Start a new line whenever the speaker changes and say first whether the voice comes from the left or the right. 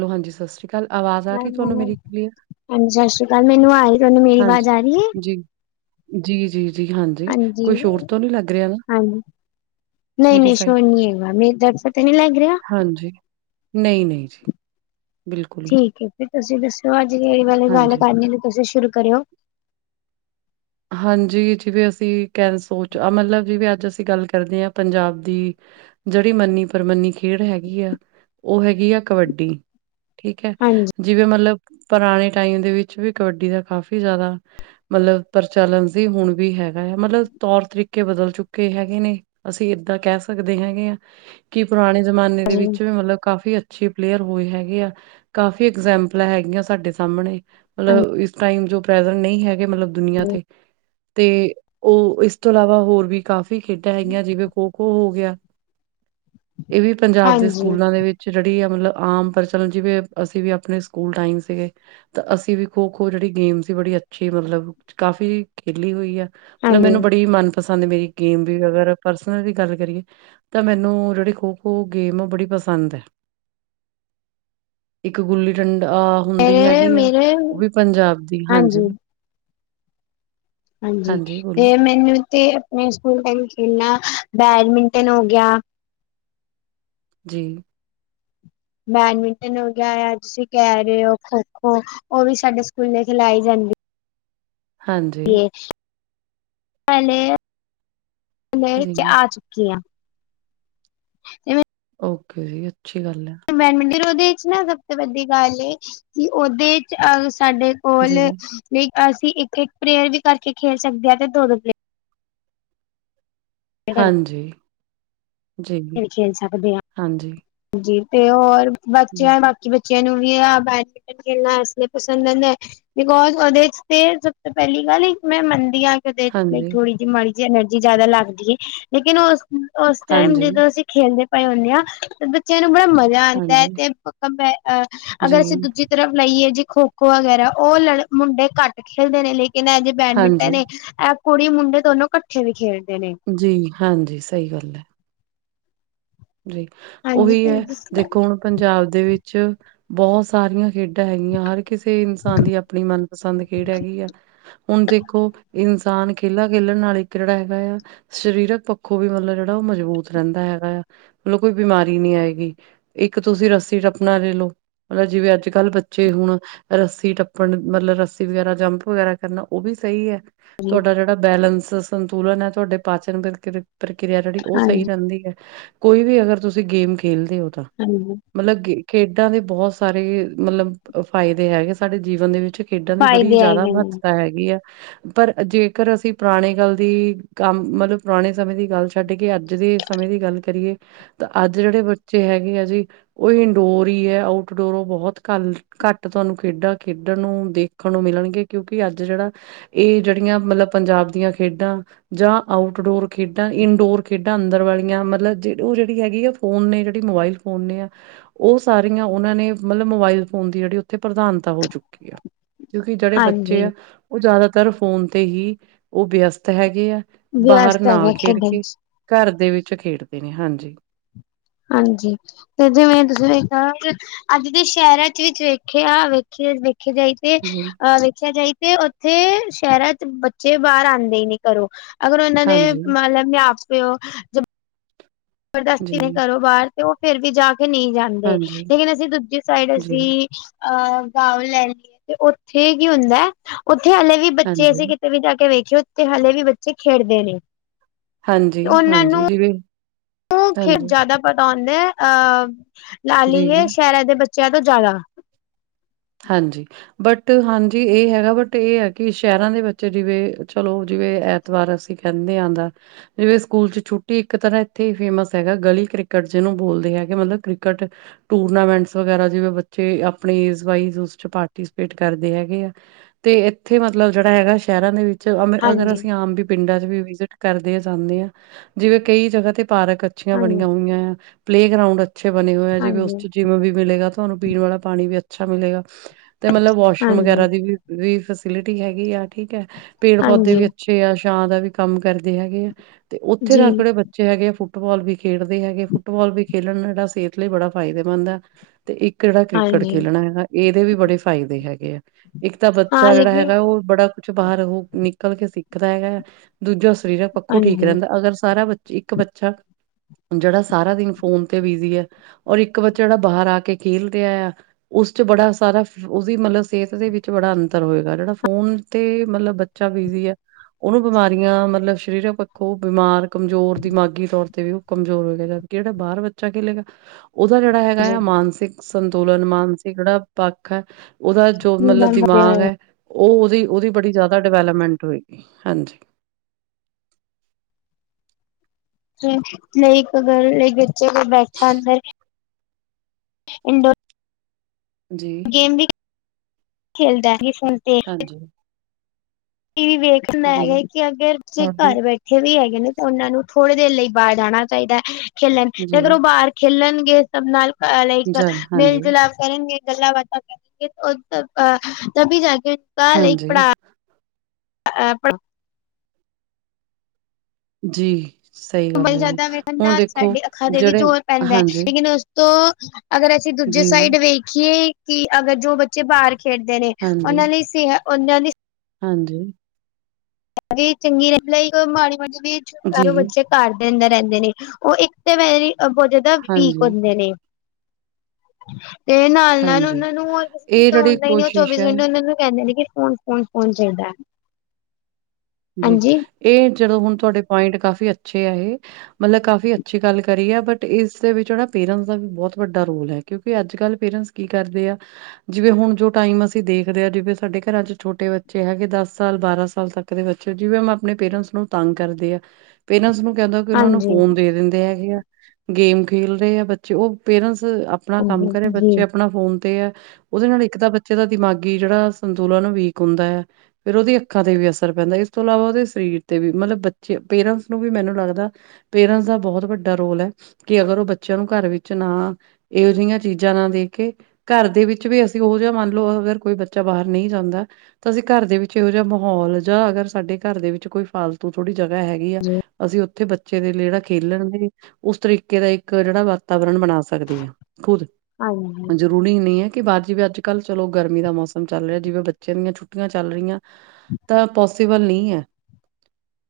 right: Hello ਹਾਂਜੀ, ਸਾਸ ਸ਼੍ਰੀ ਅਕਾਲ ਆਵਾਜ਼ ਆ ਰੀ ਤੁਆਨੂੰ ਮੇਰੀ ਕਲੀਅਰ
left: ਹਾਂਜੀ, ਸਤਿ ਸ੍ਰੀ ਅਕਾਲ, ਮੈਨੂੰ ਆ ਰੀ ਤਾਨੂੰ ਮੇਰੀ ਆਵਾਜ਼ ਆ ਰੀ ਏ।
right: ਜੀ-ਜੀ-ਜੀ ਹਾਂਜੀ, ਕੋਈ ਸ਼ੋਰ ਤੋਂ ਨੀ ਲੱਗ ਰੇਆ ਨਾ? ਮੇਰੀ
left: ਨਈ-ਨਈ
right: ਸਾਈਡ
left: ਸ਼ੋਰ ਨੀ ਹੈਗਾ। ਮੇਰੀ ਤਰਫ ਤੋਂ ਤਾਂ ਨੀ ਲੱਗ ਰੇਆ।
right: ਹਾਂਜੀ, ਨਈ-ਨਈ ਜੀ। ਬਿਲਕੁਲ ਨੀ
left: ਠੀਕ ਐ ਫਰ ਤੁਸੀਂ ਦੱਸਓ ਅੱਜ ਏ ਵਾਲੀ ਗੱਲ
right: ਹਾਂਜੀ
left: ਕਰਨੀ ਜੇ ਤੁਸੀਂ ਸ਼ੁਰੂ ਕਰਓ।
right: ਹਾਂਜੀ, ਜਿਵੇਂ ਅਸੀਂ ਕੈ ਸੋਚ ਮਤਲਬ ਜਿਵੇਂ ਅੱਜ ਅਸੀਂ ਗੱਲ ਕਰਦੇ ਆਂ ਪੰਜਾਬ ਦੀ ਜੇੜੀ ਮੰਨੀ-ਪ੍ਰਮੰਨੀ ਖੇਡ ਹੈਗੀ ਐ ਓ ਹੈਗੀ ਐ ਕਬੱਡੀ। ਠੀਕ ਐ,
left: ਹਾਂਜੀ
right: ਜਿਵੇਂ ਮਤਲਬ ਪੁਰਾਣੇ ਟਾਈਮ ਦੇ ਵਿੱਚ ਵੀ ਕਬੱਡੀ ਦਾ ਕਾਫੀ ਜਾਦਾ ਮਤਲਬ- ਪ੍ਰਚਲਨ ਸੀ, ਹੁਣ ਵੀ ਹੈਗਾ ਹੈ ਮਤਲਬ ਤੌਰ ਤਰੀਕੇ ਬਦਲ ਚੁੱਕੇ ਹੈਗੇ ਨੇ। ਅਸੀਂ ਏਦਾਂ ਕੈ ਸਕਦੇ ਹੈਗੇ ਹਾਂ ਕਿ ਪੁਰਾਣੇ ਜ਼ਮਾਨੇ ਦੇ
left: ਹਾਂਜੀ
right: ਵਿੱਚ ਵੀ ਮਤਲਬ ਕਾਫ਼ੀ ਅੱਛੇ ਪਲੇਅਰ ਹੋਏ ਹੈਗੇ ਆ ਕਾਫੀ ਐਗਜੈਂਪਲਾਂ ਹੈਗੀਆਂ ਸਾਡੇ ਸਾਮਣੇ। ਮਤਲਬ, ਇਸ ਟਾਈਮ ਜੋ ਪ੍ਰੈਜੈਂਟ ਨਈ ਹੈਗੇ ਮਤਲਬ ਦੁਨੀਆਂ
left: ਹਾਂਜੀ
right: ਤੇ ਓ ਇਸ ਤੋਂ ਇਲਾਵਾ ਹੋਰ ਵੀ ਕਾਫੀ ਖੇਡਾਂ ਹੈਗੀਆਂ ਜਿਵੇਂ ਖੋ ਖੋ ਹੋ ਗਿਆ। ਏ ਵੀ ਪੰਜਾਬ ਦੇ
left: ਹਾਂਜੀ
right: ਸਕੂਲਾਂ ਦੇ ਵਿੱਚ- ਜੇੜੀ ਆ ਮਤਲਬ ਆਮ ਪ੍ਰਚਲਨ ਜਿਵੇਂ ਅਸੀਂ ਵੀ ਆਪਣੇ ਸਕੂਲ ਟਾਈਮ ਸੀਗੇ ਤਾਂ ਅਸੀਂ ਵੀ ਖੋ-ਖੋ ਜੇੜੀ ਗੇਮ ਸੀ ਬੜੀ ਅੱਛੀ ਮਤਲਬ ਕਾਫ਼ੀ ਖੇਲੀ ਹੋਈ ਐ ਮਤਲਬ
left: ਹਾਂਜੀ,
right: ਮੈਨੂੰ ਬੜੀ ਮਨ- ਪਸੰਦ ਮੇਰੀ ਗੇਮ ਵੀ ਅਗਰ ਪਰਸਨਲ ਵੀ ਗੱਲ ਕਰੀਏ ਤਾਂ ਮੈਨੂੰ ਜੇੜੀ ਖੋ-ਖੋ ਗੇਮ ਓ ਬੜੀ ਪਸੰਦ ਐ। ਇੱਕ ਗੁੱਲੀ-ਡੰਡਾ ਆ ਹੁੰਦੀ
left: ਮੇਰੇ
right: ਹੈਗੀ ਆ
left: ਮੇਰੇ
right: ਓ ਵੀ ਪੰਜਾਬ ਦੀ ਹਾਂਜੀ
left: ਹਾਂਜੀ ਤੇ ਮੈਨੂੰ ਤੇ ਆਪਣੇ ਸਕੂਲ ਟਾਈਮ ਖੇਲਣਾ ਬੈਡਮਿੰਟਨ ਹੋ ਗਯਾ
right: ਜੀ।
left: ਬੈਡਮਿੰਟਨ ਹੋ ਗਿਆ ਯਾ ਤੁਸੀਂ ਕੈ ਰਏ ਹੋ ਖੋ-ਖੋ ਓ ਵੀ ਸਾਡੇ ਸਕੂਲੇ ਖਿਲਾਈ ਜਾਂਦੀ।
right: ਹਾਂਜੀ
left: ਦੀ ਏ ਪੈਲੇ ਪਲੇ ਇਚ
right: ਜੀ
left: ਆ ਚੁੱਕੀ ਆ। ਐਂਵੇਂ
right: ਓਕੇ ਜੀ ਅੱਛੀ ਗੱਲ ਐ।
left: ਬੈਡਮਿੰਟਨ ਓਦੇ ਚ ਨਾ ਸਭ ਤੋਂ ਵੱਡੀ ਗੱਲ ਏ ਕਿ ਓਦੇ ਚ ਅਹ ਸਾਡੇ ਕੋਲ
right: ਜੀ
left: ਅਸੀਂ ਇੱਕ-ਇੱਕ ਪਲੇਅਰ ਵੀ ਕਰਕੇ ਖੇਲ ਸਕਦੇ ਆਂ ਤੇ ਦੋ-ਦੋ ਪਲੇਅ ਪਲੇਅਰ ਕਰਕੇ
right: ਹਾਂਜੀ-ਜੀ-ਹਾਂਜੀ।
left: ਜੀ ਤੇ ਹੋਰ ਬੱਚਿਆਂ ਬਾਕੀ ਬੱਚਿਆਂ ਨੂੰ ਵੀ ਐ ਬ ਖੇਲਣਾ ਇਸ ਲਈ ਪਸੰਦ ਐ ਬਿਕੋਜ ਓਦੇ ਵਿਚ ਤੇ ਸਭ ਤੋਂ ਪੈਲੀ ਗੱਲ ਇੱਕ ਮੈਂ ਮੰਨਦੀ ਆਂ ਦੇਖਦੇ ਆ
right: ਹਾਂਜੀ
left: ਥੋੜੀ ਜੀ ਮਾੜੀ ਜੀ ਐਨਰਜੀ ਜਾਦਾ ਲੱਗ ਗਈ ਏ, ਲੇਕਿਨ ਓਸ-ਓਸ ਟਾਈਮ
right: ਹਾਂਜੀ,
left: ਜਦੋਂ ਅਸੀਂ ਖੇਲਦੇ ਪਏ ਹੁੰਣੇ ਆ ਤੇ ਬੱਚਿਆਂ ਨੂੰ ਬੜਾ ਮ ਜਾਂ ਆਂਦਾ
right: ਹਾਂਜੀ,
left: ਹੈ ਤੇ [unintelligible] ਅ
right: ਜੀ,
left: ਅਗਰ ਅਸੀਂ ਦੂਜੀੇ ਤਰਫ ਲਈਏ ਜੇ ਖੋ-ਖੋ ਵਗੈਰਾ ਓ ਲੜ ਮੁੰਡੇ ਕਟ ਖੇਲਦੇ ਨੇ ਲੇਕਿਨ ਐ ਜਿ
right: ਹਾਂਜੀ,
left: ਬੈਡਮਿੰਟਨ ਏ, ਐ ਕੁੜੀ, ਮੁੰਡੇ ਦੋਨੋ ਕੱਠੇ ਵੀ ਖੇਡਦੇ ਨੇ।
right: ਜੀ ਹਾਂਜੀ, ਸਈ ਗੱਲ ਐ। ਜੀ, ਓ
left: ਹਾਂਜੀ
right: ਵੀ ਹੈ।
left: ਹਾਂਜੀ
right: ਦੇਖੋ ਹੁਣ ਪੰਜਾਬ ਦੇ ਵਿੱਚ ਬਹੁਤ ਸਾਰੀਆਂ ਖੇਡਾਂ ਹੈਗੀਆਂ। ਹਰ ਕਿਸੇ ਇਨਸਾਨ ਦੀ ਅਪਣੀ ਮਨਪਸੰਦ ਖੇਡ ਹੈਗੀ ਐ, ਹੁਣ ਦੇਖੋ ਇਨ ਸਾਨ ਖੇਲਾ -ਖੇਲਣ ਨਾਲ ਇੱਕ ਜੇੜਾ ਹੈਗਾ ਯਾ ਸ਼ਰੀਰਕ ਪੱਖੋਂ ਵੀ ਮਤਲਬ ਜੇੜਾ ਓ ਮਜ਼ਬੂਤ ਰੈਂਦਾ ਹੈਗਾ ਯਾ ਮਤਲਬ ਕੋਈ ਬਿਮਾਰੀ ਨੀ ਹੈਗੀ। ਇੱਕ ਤੁਸੀਂ ਰੱਸੀ ਟੱਪਣਾ ਲੇ ਲੋ ਮਤਲਬ ਜਿਵੇਂ ਅੱਜ ਕੱਲ੍ਹ ਬੱਚੇ ਹੁਣ ਰੱਸੀ ਟੱਪਣ ਮਤਲਬ ਰੱਸੀ ਵਗੈਰਾ, ਜੰਪ ਵਗੈਰਾ ਕਰਨਾ ਓ ਵੀ ਸਈ ਐ। ਤੁਆਡਾ ਜੇੜਾ ਬੈਲੈਂਸਸ ਸੰਤੁਲਨ ਐ ਤੁਆਡੇ ਪਾਚਨ ਪ੍ਰਕਰ- ਪ੍ਰਕਿਰਿਆ ਜੇੜੀ ਓ ਸਈ ਰੈਂਦੀ ਐ, ਕੋਈ ਵੀ ਅਗਰ ਤੁਸੀਂ ਗੇਮ ਖੇਲਦੇ ਓ ਤਾਂ।
left: ਹਾਂਜੀ।
right: ਮਲਬ ਗੇ-ਖੇਡਾਂ ਦੇ ਬਹੁਤ ਸਾਰੇ ਮਤਲਬ ਫਾਇਦੇ ਹੈਗੇ ਸਾਡੇ ਜੀਵਨ ਦੇ ਵਿੱਚ। ਖੇਡਾਂ ਦੀ ਬੜੀ ਈ
left: ਫਾਇਦੇ
right: ਜਾਦਾ
left: ਹੈਗੇ ਨੇ
right: ਮਹੱਤਤਾ ਹੈਗੀ ਐ। ਪਰ ਜੇਕਰ ਅਸੀਂ ਪੁਰਾਣੇ ਗੱਲ ਦੀ ਕੰਮ ਮਤਲਬ ਪੁਰਾਣੇ ਸਮੇਂ ਦੀ ਗੱਲ ਛੱਡ ਕੇ ਅੱਜ ਦੇ ਸਮੇਂ ਦੀ ਗੱਲ ਕਰੀਏ, ਤਾਂ ਅੱਜ ਜੇੜੇ ਬੱਚੇ ਹੈਗੇ ਆ ਜੀ ਓ ਇੰਡੋਰ ਈ ਐ, ਆਊਟਡੋਰ ਓ ਬਹੁਤ ਘਲ ਘੱਟ ਤੁਆਨੂੰ ਖੇਡਾਂ-ਖੇਡਣ ਨੂੰ, ਦੇਖਣ ਨੂੰ ਮਿਲਣਗੇ ਕਿਉਂਕਿ ਅੱਜ ਜੇੜਾ ਏ ਜੇੜੀਆਂ ਮਤਲਬ ਪੰਜਾਬ ਦੀਆਂ ਖੇਡਾਂ ਜਾਂ ਆਊਟਡੋਰ ਖੇਡਾਂ, ਇਨਡੋਰ ਖੇਡਾਂ ਅੰਦਰ ਵਾਲੀਆਂ ਮਤਲਬ ਜੇ ਓ ਜੇੜੀ ਹੈਗੀ ਐ, ਫੋਨ ਨੇ ਜੇੜੀ ਮੋਬਾਈਲ ਫੋਨ ਨੇ ਐ ਓ ਸਾਰੀਆਂ ਓਨਾਂ ਨੇ ਮਤਲਬ ਮੋਬਾਇਲ ਫੋਨ ਦੀ ਜੇੜੀ ਉੱਥੇ ਪ੍ਰਧਾਨਤਾ ਹੋ ਚੁੱਕੀ ਐ। ਕਿਉਂਕਿ ਜੇੜੇ
left: ਹਾਂਜੀ
right: ਬੱਚੇ ਐ ਓ ਜਾਦਾਤਰ ਫੋਨ ਤੇ ਹੀ ਓ ਵਿਅਸਤ ਹੈਗੇ ਐ। ਬਾਹਰ
left: ਵਿਅਸਤ
right: ਨਾ
left: ਹੈਗਾ
right: ਖੇਡ
left: ਖੇਡਣ
right: ਕੇ,
left: ਚ
right: ਘਰ ਦੇ ਵਿੱਚ ਖੇਡਦੇ ਨੇ ਹਾਂਜੀ।
left: ਹਾਂਜੀ। ਤੇ ਜਿਵੇਂ ਤੁਸੀਂ ਵੇਖਿਆ ਨਾ ਕਿ ਅੱਜ ਦੇ ਸ਼ਹਿਰਾਂ ਚ ਵਿੱਚ ਵੇਖਿਆ, ਵੇਖੇ- ਵੇਖੇ ਜਾਈ ਤੇ
right: ਜੀ
left: ਅ ਵੇਖਿਆ ਜਾਏ ਤੇ ਓਥੇ ਸ਼ਹਿਰਾਂ ਚ ਬੱਚੇ ਬਾਰ ਆਂਦੇ ਈ ਨੀ ਘਰੋਂ ਤੇ ਅਗਰ ਓਨਾਂ ਦੇ
right: ਹਾਂਜੀ
left: ਮਲਬ ਮਾਂ-ਪਿਓ ਜ ਜ਼ਬਰਦਸਤੀ ਨੀ
right: ਜੀ
left: ਘਰੋ ਬਾਰ ਤੇ ਓ ਫੇਰ ਵੀ ਜਾ ਕੇ ਨਈ ਜਾ ਦੇ
right: ਹਾਂਜੀ
left: ਲੇਕਿਨ ਅਸੀਂ ਦੂਜੀ ਸਾਈਡ
right: ਜੀ
left: ਅਸੀਂ ਅ ਗਾਓ ਲੈਣ ਲਈ ਏ, ਤੇ ਓਥੇ ਕੀ ਹੁੰਦੈ ਉੱਥੇ ਹਲੇ ਵੀ ਬੱਚੇ
right: ਹਾਂਜੀ
left: ਅਸੀਂ ਕਿਤੇ ਵੀ ਜਾ ਕੇ ਵੇਖੀਏ ਉੱਥੇ ਹਲੇ ਵੀ ਬੱਚੇ ਖੇਡਦੇ ਨੇ।
right: ਹਾਂਜੀ- ਹਾਂਜੀ ਜਿਵੇਂ
left: ਓ ਖੇ
right: ਹਾਂਜੀ
left: ਜਾਦਾ ਪਤਾ ਹੁੰਦੈ, ਆ ਲਾ
right: ਜੀ
left: ਲਈਏ ਸ਼ਹਿਰਾਂ ਦੇ ਬੱਚਿਆਂ ਤੋਂ ਜਾਦਾ।
right: ਹਾਂਜੀ। ਬਟ ਹਾਂਜੀ ਏ ਹੈਗਾ ਬਟ ਏ ਹੈ ਕਿ ਸ਼ਹਿਰਾਂ ਦੇ ਬੱਚੇ ਜਿਵੇਂ, ਚਲੋ ਜਿਵੇਂ ਅ ਪਰ ਅਸੀਂ ਕੈਂਦੇ ਆਂ ਦਾ ਜਿਵੇਂ ਸਕੂਲ ਚ ਛੁੱਟੀ ਇੱਕ ਤਰ੍ਹਾਂ ਇੱਥੇ ਈ ਫੇਮਸ ਹੈਗਾ ਗਲੀ ਕ੍ਰਿਕਟ ਜਿਨੂੰ ਬੋਲਦੇ ਹੈਗੇ ਮਤਲਬ ਕ੍ਰਿਕਟ ਟੂਰਨਾਮੈਂਟਸ ਵਗੈਰਾ ਜਿਵੇਂ ਬੱਚੇ ਅਪਣੇ ਏਜ ਵਾਈਜ ਉਸ ਚ ਪਾਰਟੀਸਪੇਟ ਕਰਦੇ ਹੈਗੇ ਆ। ਤੇ ਐਥੇ ਮਤਲਬ ਜੇੜਾ ਹੈਗਾ ਸ਼ਹਿਰਾਂ ਦੇ ਵਿੱਚ ਅ -ਅਗਰ
left: ਹਾਂਜੀ
right: ਅਸੀਂ ਆਮ ਵੀ ਪਿੰਡਾਂ ਚ ਵੀ ਵਿਜਿਟ ਕਰਦੇ ਆ, ਜਾਨੇ ਆ ਜਿਵੇਂ ਕਈ ਜਗ੍ਹਾ ਤੇ ਪਾਰਕ ਅੱਛੀਆਂ
left: ਹਾਂਜੀ
right: ਬਣੀਆਂ ਹੋਈਆਂ ਆਂ, ਪਲੇਗਰਾਉਂਡ ਅੱਛੇ ਬਨੇ ਹੋਏ ਆ ਜਿਵੇਂ
left: ਹਾਂਜੀ
right: ਉਸ ਚ ਜਿਮ ਵੀ ਮਿਲੇਗਾ, ਤੁਆਨੂੰ ਪੀਣ ਵਾਲਾ ਪਾਣੀ ਵੀ ਅੱਛਾ ਮਿਲੇਗਾ ਤੇ ਮਤਲਬ ਵਾਸ਼ਰੂਮ
left: ਹਾਂਜੀ
right: ਵਗੈਰਾ ਦੀ ਵੀ ਵੀ ਫੈਸਿਲਿਟੀ ਹੈਗੀ ਆ ਠੀਕ ਐ, ਪੇੜ- ਪੌਦੇ
left: ਹਾਂਜੀ
right: ਵੀ ਛੇ ਆ ਛਾਂ ਦਾ ਵੀ ਕੰਮ ਕਰਦੇ ਹੈਗੇ ਆ ਤੇ ਉੱਥੇ
left: ਜੀ
right: ਤਾਂ ਅਪਣੇ ਬੱਚੇ ਵਿੱਚ ਹੈਗੇ ਆ ਫੁੱਟਬਾਲ ਵੀ ਖੇਡਦੇ ਹੈਗੇ, ਫੁੱਟਬਾਲ ਵੀ ਖੇਲਣ ਜੇੜਾ ਸਿਹਤ ਲਈ ਬੜਾ ਫਾਇਦੇਮੰਦ ਆ। ਤੇ ਇੱਕ ਏੜਾ ਕ੍ਰਿਕੇਟ
left: ਹਾਂਜੀ
right: ਖੇਲਣਾ ਐਗਾ ਇਦੇ ਵੀ ਬੜੇ ਫਾਇਦੇ ਹੈਗੇ ਆ, ਇੱਕ ਤਾਂ ਬੱਚਾ
left: ਹਾਂ
right: ਜੜਾ
left: ਲੇਕਿਨ
right: ਹੈਗਾ ਓ ਬੜਾ ਕੁਛ ਬਾਹਰ ਓਹ ਨਿਕਲ ਕੇ ਸਿੱਖਦਾ ਐਗੈ, ਦੂਜਾ ਸਰੀਰਕ ਪੱਖੂ ਠੀਕ
left: ਹਾਂਜੀ
right: ਰੈਂਦੈ ਅਗਰ ਸਾਰਾ ਬੱਚ ਇੱਕ ਬੱਚਾ ਜੜਾ ਸਾਰਾ ਦਿਨ ਫੋਨ ਤੇ ਬਿਜ਼ੀ ਐ ਔਰ ਇੱਕ ਬੱਚਾ ਜੜਾ ਬਾਹਰ ਆ ਕੇ ਕੇਲ ਰੇਆ ਯਾ ਉਸ ਚ ਬੜਾ ਸਾਰਾ ਉਸਦੀ ਮਤਲਬ ਸੇਤ ਦੇ ਵਿੱਚ ਬੜਾ ਅੰਤਰ ਓਏਗਾ ਜੜਾ ਫੋਨ ਤੇ ਮਤਲਬ ਬ ਚਾ ਬੀਜ਼ੀ ਐ ਓਨੂੰ ਬਿਮਾਰੀਆਂ ਮਤਲਬ ਸ਼ਰੀਰਾਂ ਪੱਖੋਂ ਬੀਮਾਰ ਕਮਜ਼ੋਰ ਦਿਮਾਗੀ ਤੌਰ ਤੇ ਵੀ ਓ ਕਮਜ਼ੋਰ ਓ ਜੇਗਾ। ਕੇੜਾ ਬਾਰ ਬੱਚਾ ਕੇਲੇਗਾ ਓਦਾ ਜੜਾ ਹੈਗਾ
left: ਜੀ
right: ਯਾ ਮਾਨਸਿਕ ਸੰਤੁਲਨ ਮਾਨਸਿਕ ਜੜਾ ਪੱਖ ਹੈ ਓਦਾ ਜੋ ਮਤਲਬ ਦਿਮਾਗ ਐ ਓ ਓਦੀ-ਓਦੀ ਬੜੀ ਜਾਦਾ ਡਵੈਲਮੈਂਟ ਓਏਗੀ, ਹਾਂਜੀ।
left: ਲਾਈਕ ਅਗਰ ਲਾਈ ਗੱਚੇ ਕੋ ਬੈਠਾ ਅਨਦਰ, ਇੰਡੋਰ
right: ਜੀ।
left: ਗੇਮ ਵੀ, ਖੇਲਦੈ ਫੋਨ ਤੇ
right: ਹਾਂਜੀ
left: ਵੀ ਵੇਖਨੈ
right: ਜੀ
left: ਐਗੈ ਕਿ ਅਗਰ ਤੁਸੀ
right: ਹਾਂਜੀ
left: ਘਾੱਰ ਬੈ ਠੇ ਵੀ ਐਗੇ ਨੇ ਤੇ ਓਨਾਂ ਨੂੰ ਥੋੜੇ ਦੇਰ ਲਈ ਬਾਰ ਜਾਣਾ ਚਾਈਦੈ ਖੇਲਨ ਤੇ
right: ਜੀ
left: ਅਗਰ ਓ ਬਾਰ ਖੇਲਨਗੇ ਸੱਬ ਨਾਲ ਲਾਈਕ
right: ਜ
left: ਮੇਲ
right: ਹਾਂਜੀ
left: ਜੁਲਾਪ ਕਰਨਗੇ ਗੱਲਾਂ ਬਾਤਾਂ ਕਰਨਗੇ ਤਬੀ ਜਾ ਕੇ ਕੇ [unintelligible]
right: ਹਾਂਜੀ,
left: ਪੜਾ [inaudible]
right: ਜੀ। ਸਹੀ
left: ਬਲ
right: ਗੱਲ ਹੈ ਜੀ,
left: ਜਾਦਾ ਵੇਖਨ
right: ਹੁਣ
left: ਨਾਲ
right: ਦੇਖੋ
left: ਸਾਡੀ ਅੱਖਾਂ ਦੇ ਵੀ
right: ਜਿਹੜੇ
left: ਜੋਰ ਪੈਂਦੈ
right: ਹਾਂਜੀ,
left: ਲੇਕਿਨ ਓਸ ਤੋ ਅਗਰ ਅਸੀ
right: ਜੀ,
left: ਦੂਜੇ ਸਾਈਡ ਵੇਖੀਏ ਕਿ ਅਗਰ ਜੋ ਬੱਚੇ ਬਾਰ ਖੇਡਦੇ ਨੇ
right: ਹਾਂਜੀ,
left: ਓਨਾ ਲਈ ਸੇ ਓਨਾ ਦੀ
right: ਹਾਂਜੀ।
left: [unintelligible] ਸਾਰੇ
right: ਜੀ,
left: ਬੱਚੇ ਘਾੱਰ ਦੇ ਅੰਦਰ ਰੈਂਦੇ ਨੇ ਓ ਇੱਕ ਤੇ ਵੈਰੀ ਬੋਤ ਜਾਦਾ ਵੀਕ
right: ਹਾਂਜੀ,
left: ਓਂਦੇ ਨੇ ਤੇ ਨਾਲ-ਨਾਲ
right: ਹਾਂਜੀ,
left: ਓਨਾ ਨੂੰ ਕਿਸੇ ਚੀਜ
right: ਇਹ
left: ਦਾ
right: ਜਿਹੜੀ
left: ਆਉਂਦਾ ਈ ਨੀ ਓ
right: ਕੋਸ਼ਿਸ਼
left: ਚੌਵੀਸ
right: ਹੈ
left: ਘੰਟੇ ਓਨਾ ਨੂੰ ਕੈਂਦੇ ਨੇ ਕਿ ਫੋਨ ਕੌਨ- ਕੌਨ ਚਾਈਦੈ।
right: ਜੀ ਐ ਜਦੋਂ ਹੁਨ ਤੁਹਾਡੇ ਪੁਆਇਂਟ ਕਾਫੀ ਅੱਛੇ ਆ ਇਹ ਮਤਲਬ ਕਾਫੀ ਅੱਛੀ ਗਾੱਲ ਕਰੀ ਐ ਬਟ ਟ ਇਸ ਦੇ ਵਿੱਚ ਪੇਰੈਂਟਸ ਦਾ ਵੀ ਬੋਤ ਵੱਡਾ ਰੋਲ ਐ ਕਿਯੋਕਿ ਆੱਜ-ਕਾੱਲ ਪੇਰੈਂਟਸ ਕੀ ਕਰਦੇ ਆ ਜਿਵੇਂ ਹੋਨ ਜੋ ਟਾਈਮ ਅਸੀ ਦੇਖਦੇ ਹਾਂ ਜਿਵੇ ਸਾਡੇ ਘਰਾਂ ਚ ਛੋਟੇ ਬੱਚੇ ਹੈਗੇ ਦਾੱਸ ਸਾਲ ਬਾਰਾਂ ਸਾਲ ਤੱਕ ਕਦੇ ਬੱਚੇ ਜਿਵੇ ਅਮ ਅਪਨੇ ਪੇਰੈਂਟਸ ਨੂੰ ਤੰਗ ਕਰਦੇ ਆ ਪੇਰੇਂਸ ਨੂੰ ਕੈਦੋ ਕਿ ਉਨਾ ਨੂੰ
left: ਹਾਂਜੀ
right: ਫੋਨ ਦੇ ਦੇਂਦੇ ਹੈਗੇ ਆ ਗੇਮ ਖੇਲ ਰਏ ਆ ਬੱਚੇ ਓ ਪੇਰੇਂਸ ਅਪਨਾ ਕਾੱਮ
left: ਹਾਂਜੀ
right: ਕਰੇ
left: ਜੀ
right: ਬੱਚੇ ਆਪਣਾ ਫੋਨ ਤੇ ਐ, ਓਦੇ ਨਾਲ ਇੱਕ ਤਾਂ ਬੱਚੇ ਦਾ ਦਿਮਾਗੀ ਜੜਾ ਸੰਤੁਲਨ ਓ ਵੀਕ ਓਂਦਾ ਯੈ। ਫੇਰ ਓਦੀ ਅੱਖਾਂ ਤੇ ਵੀ ਅਸਰ ਪੈਂਦਾ ਇਸ ਤੋਂ ਇਲਾਵਾ ਓਦੇ ਸਰੀਰ ਤੇ ਵੀ ਮਤਲਬ ਬੱਚੇ ਪੇਰੇਂਸ ਨੂੰ ਵੀ ਮੈਨੂੰ ਲੱਗਦਾ ਪੇਰੇਂਸ ਦਾ ਬੋਤ ਵੱਡਾ ਰੋਲ ਐ ਕਿ ਅਗਰ ਓ ਬੱਚੇਆਂ ਨੂੰ ਘਾੱਰ ਵਿੱਚ ਨਾ ਏਯੋ ਜਿਈਆਂ ਚੀਜਾ ਨਾ ਦੇਕੇ ਘਾੱਰ ਦੇ ਵਿੱਚ ਵੀ ਅਸੀ ਓ ਜਯਾ ਮਾਨ ਲੋ ਅਗਰ ਕੋਈ ਬੱਚਾ ਬਾਹਰ ਨਈ ਜਾਂਦਾ ਤਾਂ ਅਸੀ ਘਾੱਰ ਦੇ ਵਿੱਚ ਇਹੋ ਜਯਾ ਮਾਹੌਲ ਜਾਂ ਅਗਰ ਸਾਡੇ ਘਾੱਰ ਦੇ ਵਿੱਚ ਕੋਈ ਫਾਲਤੂ ਥੋੜ੍ਹੀ ਜਗਾ ਹੈਗੀ ਆ ਅਸੀ ਓਥੇ ਬੱਚੇ ਦੇ ਲੇੜਾ ਖੇਲਣ ਦੀ, ਉਸ ਤਰੀਕੇ ਦਾ ਇੱਕ ਜੜਾ ਵਾਤਾਵਰਨ ਬਣਾ ਸਕਦੇ ਆ ਖੁਦ
left: ਹਾਂਜੀ।
right: ਜ਼ਰੂਰੀ ਨਈ ਆ ਕਿ ਬਾਦ ਜਿਵੇ ਆੱਜ-ਕਾੱਲ ਚਲੋ ਗਰਮੀ ਦਾ ਮੌਸਮ ਚੱਲ ਰੇਐ ਜਿਵੇਂ ਬੱਚੇਆਂ ਦੀਆਂ ਛੁੱਟੀਆਂ ਚੱਲ ਰਈਆਂ ਤਾਂ ਪੋਸੀਬਲ ਨੀ ਐ।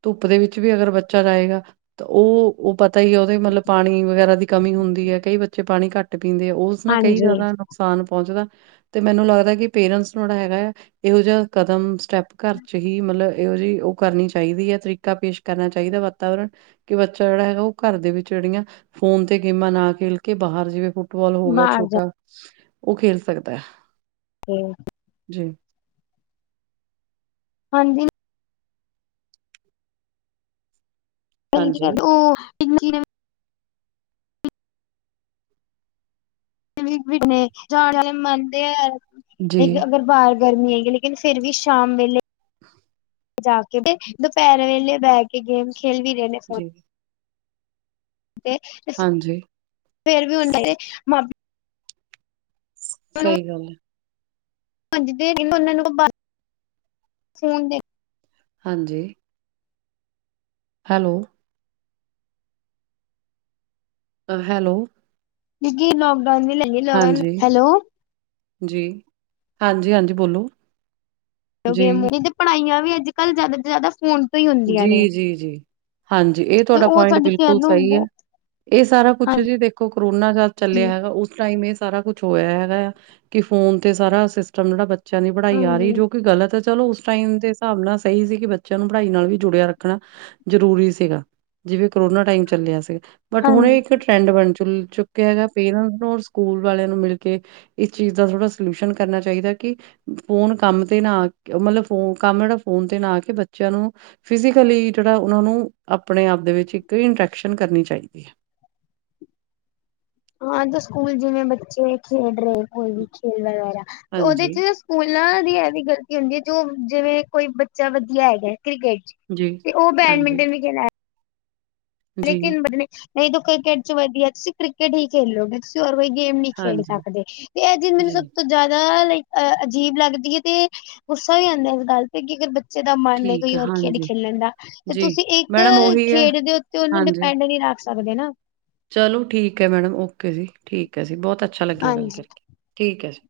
right: ਧੁੱਪ ਦੇ ਵਿੱਚ ਵੀ ਅਗਰ ਬੱਚਾ ਰਏਗਾ ਤ ਓ, ਓ ਪਤਾ ਈ ਐ ਓਦੇ ਮਤਲਬ ਪਾਣੀ ਵਗੈਰਾ ਦੀ ਕਮੀ ਹੁੰਦੀ ਐ ਕਈ ਬੱਚੇ ਪਾਨੀ ਘੱਟ ਪੀਂਦੇ ਆ ਓ ਓਸ ਨਾ ਕਈ
left: ਹਾਂਜੀ
right: ਜ਼ਿਆਦਾ ਓਨੂੰ ਨੁਕਸਾਨ ਪੌਂਚਦੈ ਤੇ ਮੈਨੂੰ ਲੱਗਦੈ ਕਿ ਪੇਰੈਂਟਸ ਨੂੰ ਐੜਾ ਹੈਗੈ ਆ ਇਹੋ ਜਿਆ ਕਦਮ ਸਟੈਪ ਘਰ 'ਚ ਹੀ ਮਤਲਬ ਏਹੋ ਜੀ ਓ ਕਰਨੀ ਚਾਈਦੀ ਐ, ਤਰੀਕਾ ਪੇਸ਼ ਕਰਨਾ ਚਾਈਦੈ ਵਾਤਾਵਰਨ ਕਿ ਬੱਚਾ ਜੇੜਾ ਹੈਗਾ ਓ ਘਰ ਦੇ ਵਿੱਚ ਜੜੀਆਂ ਫੋਨ ਤੇ ਗੇਮਾਂ ਨਾ ਖੇਲ ਕੇ ਬਾਹਰ ਜਿਵੇਂ ਫੁੱਟਬਾਲ ਹੋ ਗਿਆ
left: ਬਾਹਰ ਜਾ
right: ਛੋਟਾ, ਓ ਖੇਲ ਸਕਦੈ।
left: ਹੂੰ।
right: ਜੀ।
left: ਹਾਂਜੀ। ਭੈਨਜੀ
right: ਹਾਂਜੀ,
left: ਘਰ ਦੂਰ [unintelligible] ਲਿਕਵਿਡ ਮੇਂ [unintelligible] ਮਨਦੇ ਐ,
right: ਜੀ,
left: ਦੇਖ ਅਗਰ ਬਾਹਰ ਗਰਮੀ ਆਏਗੀ ਲੇਕਿਨ ਫੇਰ ਵੀ ਸ਼ਾਮ ਵੇਲੇ
right: [unintelligible]
left: ਜਾ ਕੇ ਤੇ ਦੁਪੈਰ ਵੇਲੇ ਬੈ ਕੇ ਗੇਮਸ ਖੇਲ ਵੀ ਰੇ ਨੇ ਫੋਨ
right: ਜੀ।
left: [unintelligible]
right: ਹਾਂਜੀ।
left: ਫੇਰ ਵੀ ਹੂਨ ਦਿੱਤੇ ਭਾਬੀ
right: ਸਈ ਗੱਲ ਐ।
left: ਅੱਜ ਦੇ ਏਨਾਂ ਏਨਾਂ ਨੂੰ ਬਾਰ, ਫੋਨ ਦੇ
right: ਹਾਂਜੀ। ਹੈਲੋ। ਅ ਹੈਲੋ।
left: ਜੀ ਲੋਕਡਾਊਨ ਵੀ ਲੱਲ ਲਿਐ
right: ਹਾਂਜੀ। ਜੀ। ਹਾਂਜੀ-ਹਾਂਜੀ, ਬੋਲੋ।
left: ਹੋ
right: ਜੀ,
left: ਗਿਐਂ [unintelligible] ਪੜਾਈਆਂ ਵੀ ਅੱਜ ਕੱਲ ਜ਼ਿਆਦਾ ਤੋਂ ਜ਼ਿਆਦਾ ਫੋਨ ਤੋਂ ਹੀ ਹੁੰਦੀਆਂ ਨੇ
right: ਜੀ-ਜੀ-ਜੀ ਹਾਂਜੀ ਏ
left: ਤੇ
right: ਤੁਆਡਾ
left: ਉਹ
right: ਪੁਆਇੰਟ
left: ਸਾਡੀ ਸਿਹਤ
right: ਬਿਲਕੁਲ
left: ਨੂੰ
right: ਸਈ ਏ।
left: ਬਹੁ
right: ਏ ਸਾਰਾ ਕੁਛ ਜੀ
left: ਹਾਂਜੀ
right: ਦੇਖੋ ਕਰੋਨਾ ਜਾ ਚੱਲਿਆ ਹੈਗਾ ਓਸ ਟਾਈਮ ਏ ਸਾਰਾ ਕੁ ਛ ਹੋਇਆ ਹੈਗਾ ਏਆ ਕਿ ਫੋਨ ਤੇ ਸਾਰਾ ਸਿਸਟਮ ਜੜਾ ਬੱਚਿਆਂ ਦੀ ਪੜਾਈ ਆ ਰੀ ਏ
left: ਹਾਂਜੀ
right: ਜੋ ਕਿ ਗਲਤ ਏ ਚਲੋ ਓਸ ਟਾਈਮ ਦੇ ਹਿਸਾਬ ਨਾਲ ਸਈ ਸੀ ਕਿ ਬੱਚਿਆਂ ਨੂੰ ਪੜਾਈ ਨਾਲ ਵੀ ਜੁੜਿਆ ਰੱਖਣਾ ਜਰੂਰੀ ਸੀਗਾ। ਜਿਵੇਂ ਕਰੋਨਾ ਟਾਈਮ ਚੱਲਿਆ ਸੀਗਾ। ਬਟ ਹੁਣ
left: ਹਾਂਜੀ
right: ਏ ਇੱਕ ਟ੍ਰੈਂ ਡ ਬਣ ਚੁਲ ਚੁੱਕਿਆ ਹੈਗਾ ਪੇਰੈਂਟ ਨੂੰ ਔਰ ਸਕੂਲ ਵਾਲਿਆਂ ਨੂੰ ਮਿਲ ਕੇ ਇਸ ਚੀਜ ਦਾ ਥੋੜਾ ਸਲਿਊਸ਼ਨ ਕਰਨਾ ਚਾਈਦੈ ਕਿ ਫੋਨ ਕੰਮ ਤੇ ਨਾ ਆ ਕੇ ਮਤਲਬ ਫੋ ਕੰਮ ਜੜਾ ਫੋਨ ਤੇ ਨਾ ਆ ਕੇ ਬੱ ਆਂ ਨੂੰ ਫਿਜ਼ੀਕਲੀ ਜੜਾ ਓਨਾਂ ਨੂੰ ਆਪਣੇ ਆਪ ਦੇ ਵਿੱਚ ਇੱਕ ਇੰਟ੍ਰੈਕਸ਼ਨ ਕਰਨੀ ਚਾਈਦੀ ਐ।
left: ਹਾਂ ਤੇ ਸਕੂਲ ਜਿਵੇਂ ਬੱਚੇ ਖੇਡ ਰਏ ਕੋਈ ਵੀ ਖੇਲ ਵਗੈਰਾ ਤੇ ਉਦੇ
right: ਹਾਂਜੀ,
left: 'ਚ ਸਕੂਲਾਂ ਦੀ ਐ ਵੀ ਗਲਤੀ ਹੁੰਦੀ ਏ ਜੋ ਜਿਵੇਂ ਕੋਈ ਬੱਚਾ ਵਧੀਆ ਹੈਗੈ ਕ੍ਰਿਕਟ 'ਚ
right: ਜੀ,
left: ਤੇ ਓ
right: ਹਾਂਜੀ,
left: ਬੈਡਮਿੰਟਨ ਵੀ ਖੇਲਾ ਰੈਅ।
right: ਜੀ,
left: ਲੇਕਿਨ ਬ ਨੇ ਨਈ ਤੂੰ ਕ੍ਰਿਕਟ 'ਚ ਵਧੀਐ ਤੁਸੀ ਕ੍ਰਿਕਟ ਹੀ ਖੇਲੋਗੇ। ਤੁਸੀ ਹੋਰ ਕੋਈ ਗੇਮ ਨੀ ਖੇਡ
right: ਹਾਂਜੀ,
left: ਸਕਦੇ ਤੇ ਐ ਚੀਜ ਮੇਨੂੰ
right: ਜੀ,
left: ਸਭ ਤੋਂ ਜਿਆਦਾ ਲਾਈਕ ਅ ਅਜੀਬ ਲੱਗਦੀ ਏ ਤੇ ਗੁੱਸਾ ਵੀ ਆਂਦੈ ਇਸ ਗੱਲ ਤੇ ਕਿ ਅਗਰ ਬੱ ਚੇ ਦਾ ਮਨ ਐ
right: ਠੀਕ
left: ਕੋਈ
right: ਹੈ,
left: ਔਰ ਖੇਡ
right: ਹਾਂਜੀ,
left: ਖੇਲਣ ਦਾ ਤੇ
right: ਜੀ,
left: ਤੁਸੀ ਇੱਕ
right: ਮੈਡਮ ਉਹੀ ਹੈ,
left: ਖੇਡ ਦੇ ਉੱਤੇ ਓਨੂੰ
right: ਹਾਂਜੀ,
left: ਡਿਪੈਂਡ ਤਾਂ ਨੀ ਰੱਖ ਸਕਦੇ ਨਾ
right: ਚਲੋ, ਠੀਕ ਐ ਮੈਡਮ। ਓਕੇ ਜੀ। ਠੀਕ ਐ ਜੀ। ਬੋਤ ਅੱਛਾ ਲੱਗਿਆ ਗੱਲ
left: ਹਾਂਜੀ।
right: ਕਰਕੇ, ਠੀਕ ਐ ਜੀ।